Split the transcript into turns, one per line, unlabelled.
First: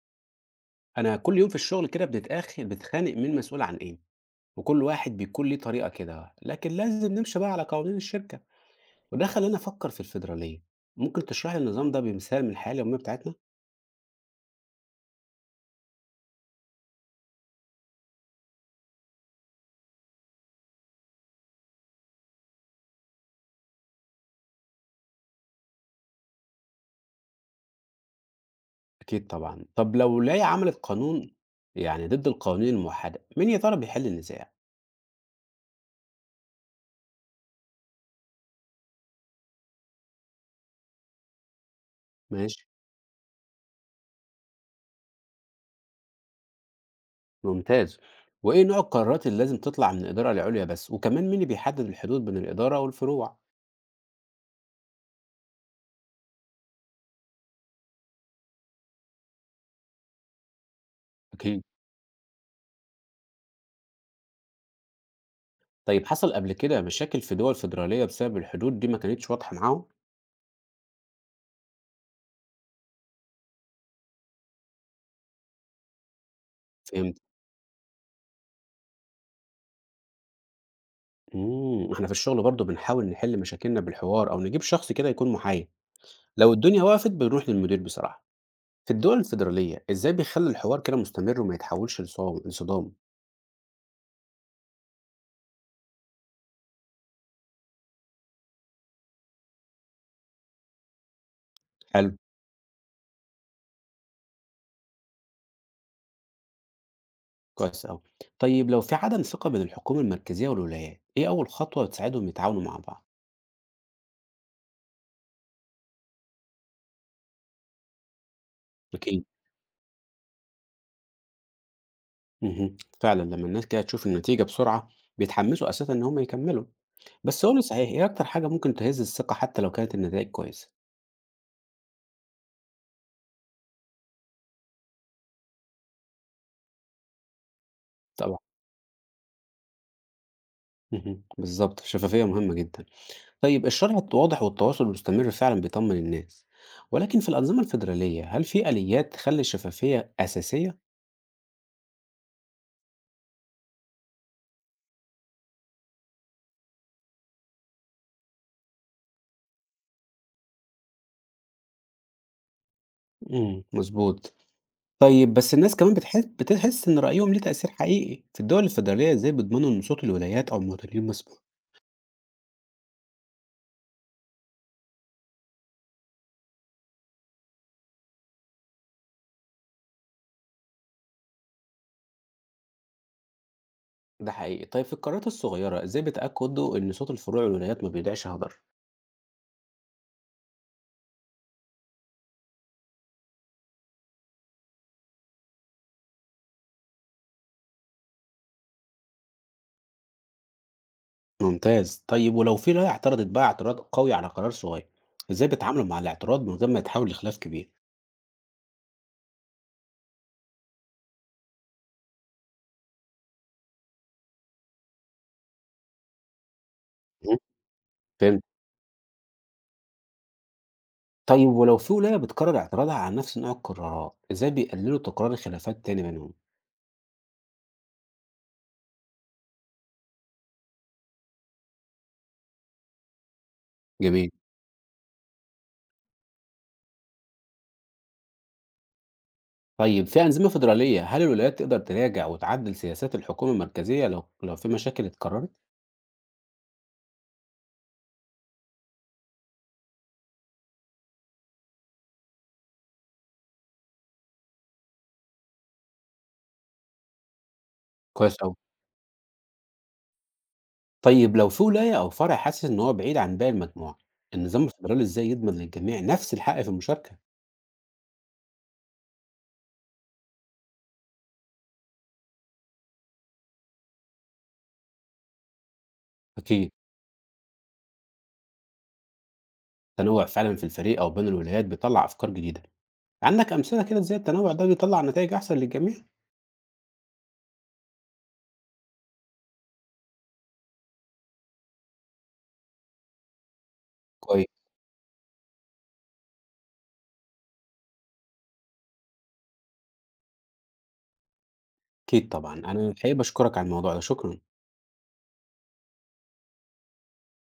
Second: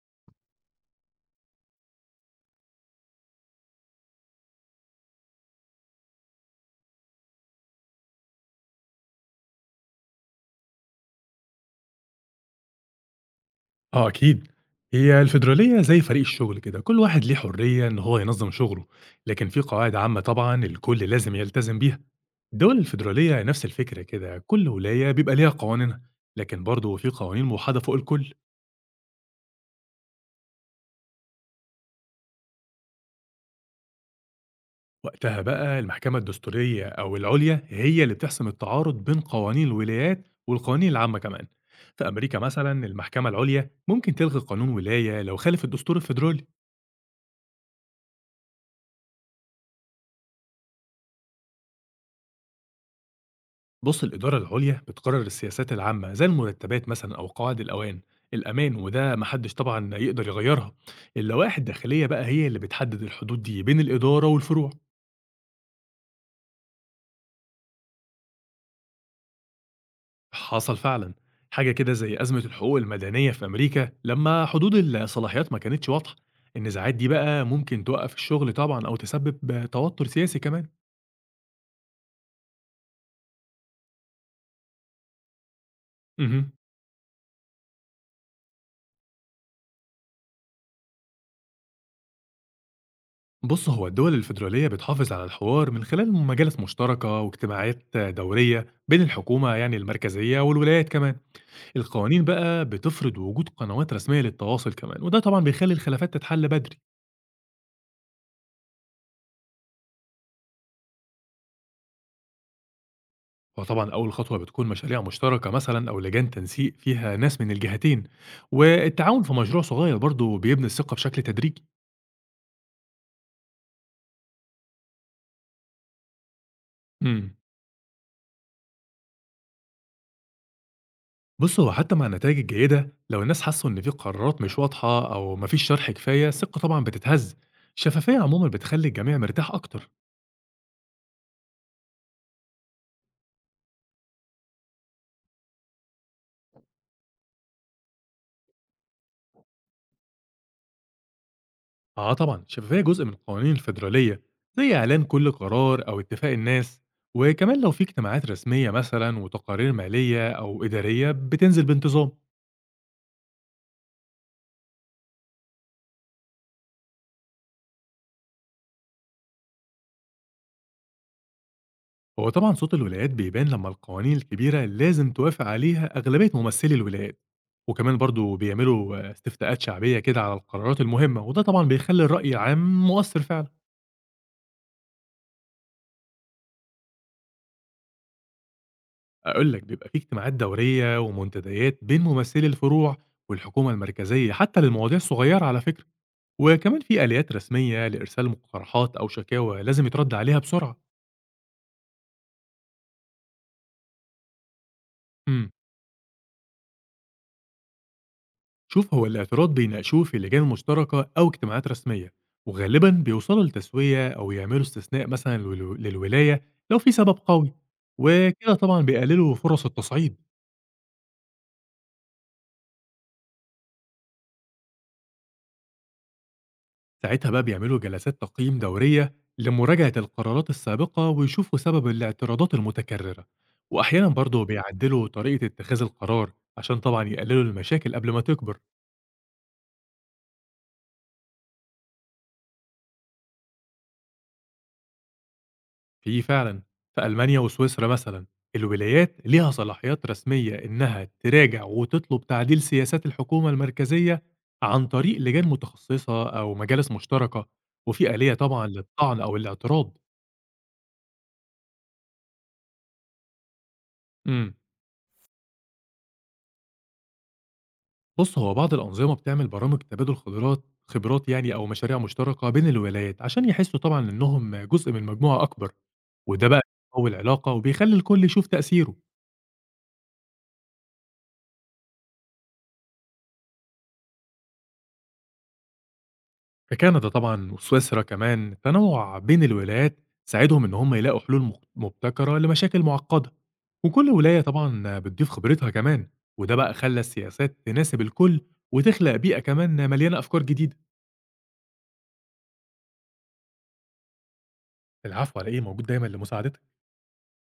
انا كل يوم في الشغل كده بنتاخر، بنتخانق مين مسؤول عن ايه، وكل واحد بيكون ليه طريقه كده، لكن لازم نمشي بقى على قوانين الشركه. وده خلاني افكر في الفيدراليه. ممكن تشرح لي النظام ده بمثال من الحياه اليوميه بتاعتنا؟
آه أكيد، هي الفيدرالية زي فريق الشغل كده، كل واحد ليه حرية إن هو ينظم شغله، لكن في قواعد عامة طبعًا الكل لازم يلتزم بيها. الدول الفيدرالية نفس الفكرة كده، كل ولاية بيبقى ليها قوانينها، لكن برضه في قوانين موحدة فوق الكل،
اكيد طبعا. طب لو ولايه عملت قانون يعني ضد القوانين الموحده، مين يا ترى بيحل النزاع؟
وقتها بقى المحكمة الدستورية أو العليا هي اللي بتحسم التعارض بين قوانين الولايات والقوانين العامة كمان. في أمريكا
ماشي،
مثلًا المحكمة العليا ممكن تلغي قانون ولاية لو خالف الدستور الفيدرالي.
ممتاز. وايه نوع القرارات اللي لازم تطلع من الاداره العليا بس؟ وكمان مين اللي بيحدد الحدود بين الاداره والفروع؟
بص الإدارة العليا بتقرر السياسات العامة زي المرتبات مثلا أو قواعد الأمان، وده محدش طبعا يقدر يغيرها. اللوائح
اكيد.
الداخلية بقى هي اللي بتحدد الحدود دي بين الإدارة والفروع.
طيب حصل قبل كده مشاكل في دول فيدراليه بسبب الحدود دي ما كانتش واضحه معاهم؟
حصل فعلا حاجة كده زي أزمة الحقوق المدنية في أمريكا لما حدود الصلاحيات ما كانتش واضحة. النزاعات دي
فهمت.
بقى ممكن توقف الشغل طبعا أو تسبب توتر سياسي كمان.
إحنا في الشغل برضه بنحاول نحل مشاكلنا بالحوار أو نجيب شخص كده يكون محايد،
مهم.
لو الدنيا وقفت بنروح للمدير بصراحة. في الدول الفيدرالية إزاي بيخلوا الحوار كده مستمر وما يتحولش لصدام؟
بص هو الدول الفيدرالية بتحافظ على الحوار من خلال مجالس مشتركة واجتماعات دورية بين الحكومة يعني المركزية والولايات كمان.
حلو،
القوانين بقى بتفرض وجود قنوات رسمية للتواصل كمان، وده طبعا بيخلي الخلافات تتحل بدري.
كويس أوي. طيب لو في عدم ثقة بين الحكومة المركزية والولايات، إيه أول خطوة تساعدهم يتعاونوا مع بعض؟
وطبعا أول خطوة بتكون مشاريع مشتركة مثلا أو لجان تنسيق فيها ناس من الجهتين، والتعاون
أكيد،
في مشروع صغير برضه بيبني الثقة بشكل تدريجي.
اهم، فعلًا لما الناس كده تشوف النتيجة بسرعة بيتحمسوا أساسًا إن هم يكملوا.
مم.
بس قُل لي صحيح، إيه أكتر حاجة ممكن تهز الثقة حتى لو كانت النتايج كويسة؟
بُص، هو حتى مع النتايج الجيدة، لو الناس حسوا إن في قرارات مش واضحة أو ما فيش شرح كفاية، الثقة طبعًا بتتهز. الشفافية
طبعًا،
عمومًا بتخلي الجميع مرتاح أكتر.
اهم، بالضبط، الشفافية مهمة جدًا. طيب الشرح الواضح والتواصل المستمر فعلا بيطمن الناس، ولكن في الأنظمة الفيدرالية هل في آليات تخلي الشفافية أساسية؟
آه طبعًا، الشفافية جزء من القوانين الفيدرالية، زي إعلان كل قرار أو اتفاق الناس، وكمان لو في اجتماعات رسمية مثلًا وتقارير مالية أو إدارية بتنزل بانتظام.
امم، مظبوط. طيب بس الناس كمان بتحس إن رأيهم ليه تأثير حقيقي، في الدول الفيدرالية إزاي بيضمنوا إن صوت الولايات أو المواطنين مسموع؟
هو طبعا صوت الولايات بيبان لما القوانين الكبيرة لازم توافق عليها أغلبية ممثلي الولايات، وكمان برضو بيعملوا استفتاءات شعبية كده على القرارات المهمة، وده طبعا بيخلي الرأي العام مؤثر فعلا.
ده حقيقي. طيب في القارات الصغيرة إزاي بيتأكدوا إن صوت الفروع والولايات ما بيضيعش هدر؟
أقول لك بيبقى في اجتماعات دورية ومنتديات بين ممثلي الفروع والحكومة المركزية حتى للمواضيع الصغيرة على فكرة، وكمان في آليات رسمية لإرسال مقترحات أو شكاوى لازم يترد عليها بسرعة.
ممتاز. طيب ولو في رأي اعترضت بقى اعتراض قوي على قرار صغير، إزاي
مم.
بيتعاملوا مع الاعتراض من غير ما يتحول لخلاف كبير؟
شوف هو الاعتراض بيناقشوه في لجان مشتركة أو اجتماعات رسمية، وغالبا بيوصلوا لتسوية أو يعملوا استثناء مثلا للولاية لو في سبب
مم.
قوي،
فهمت.
وكده طبعا بيقللوا فرص التصعيد.
طيب ولو في ولاية بتكرر اعتراضها على نفس نوع القرارات، إزاي بيقللوا تكرار الخلافات تاني بينهم؟
ساعتها بقى بيعملوا جلسات تقييم دورية لمراجعة القرارات السابقة ويشوفوا سبب الاعتراضات المتكررة، وأحيانا
جميل.
برضه بيعدلوا طريقة اتخاذ القرار عشان طبعا يقللوا المشاكل قبل ما تكبر.
طيب في أنظمة فيدرالية هل الولايات تقدر تراجع وتعدل سياسات الحكومة المركزية لو في مشاكل اتكررت؟
في فعلًا، في ألمانيا وسويسرا مثلًا، الولايات ليها صلاحيات رسمية إنها تراجع وتطلب تعديل سياسات الحكومة المركزية عن طريق لجان متخصصة أو مجالس مشتركة، وفي آلية
كويس أوي.
طبعًا للطعن أو الاعتراض.
طيب لو في ولاية أو فرع حاسس إن هو بعيد عن باقي المجموعة،
إمم،
النظام الفيدرالي إزاي يضمن للجميع نفس الحق في المشاركة؟
بُص هو بعض الأنظمة بتعمل برامج تبادل خبرات يعني أو مشاريع مشتركة بين الولايات، عشان يحسوا طبعًا إنهم جزء من مجموعة أكبر، وده بقى
أكيد.
بيقوي العلاقة وبيخلي الكل يشوف تأثيره.
تنوع فعلا في الفريق أو بين الولايات بيطلع أفكار جديدة. عندك أمثلة كده إزاي التنوع ده بيطلع نتائج أحسن للجميع؟
في كندا طبعًا وسويسرا كمان، التنوع بين الولايات ساعدهم إن هم يلاقوا حلول مبتكرة لمشاكل معقدة، وكل ولاية
كويس.
طبعًا بتضيف خبرتها كمان، وده بقى خلّى السياسات تناسب الكل وتخلق بيئة كمان مليانة أفكار جديدة.
أكيد طبعا. أنا الحقيقة بشكرك على الموضوع ده، شكرا.
العفو على إيه، موجود دايمًا لمساعدتك.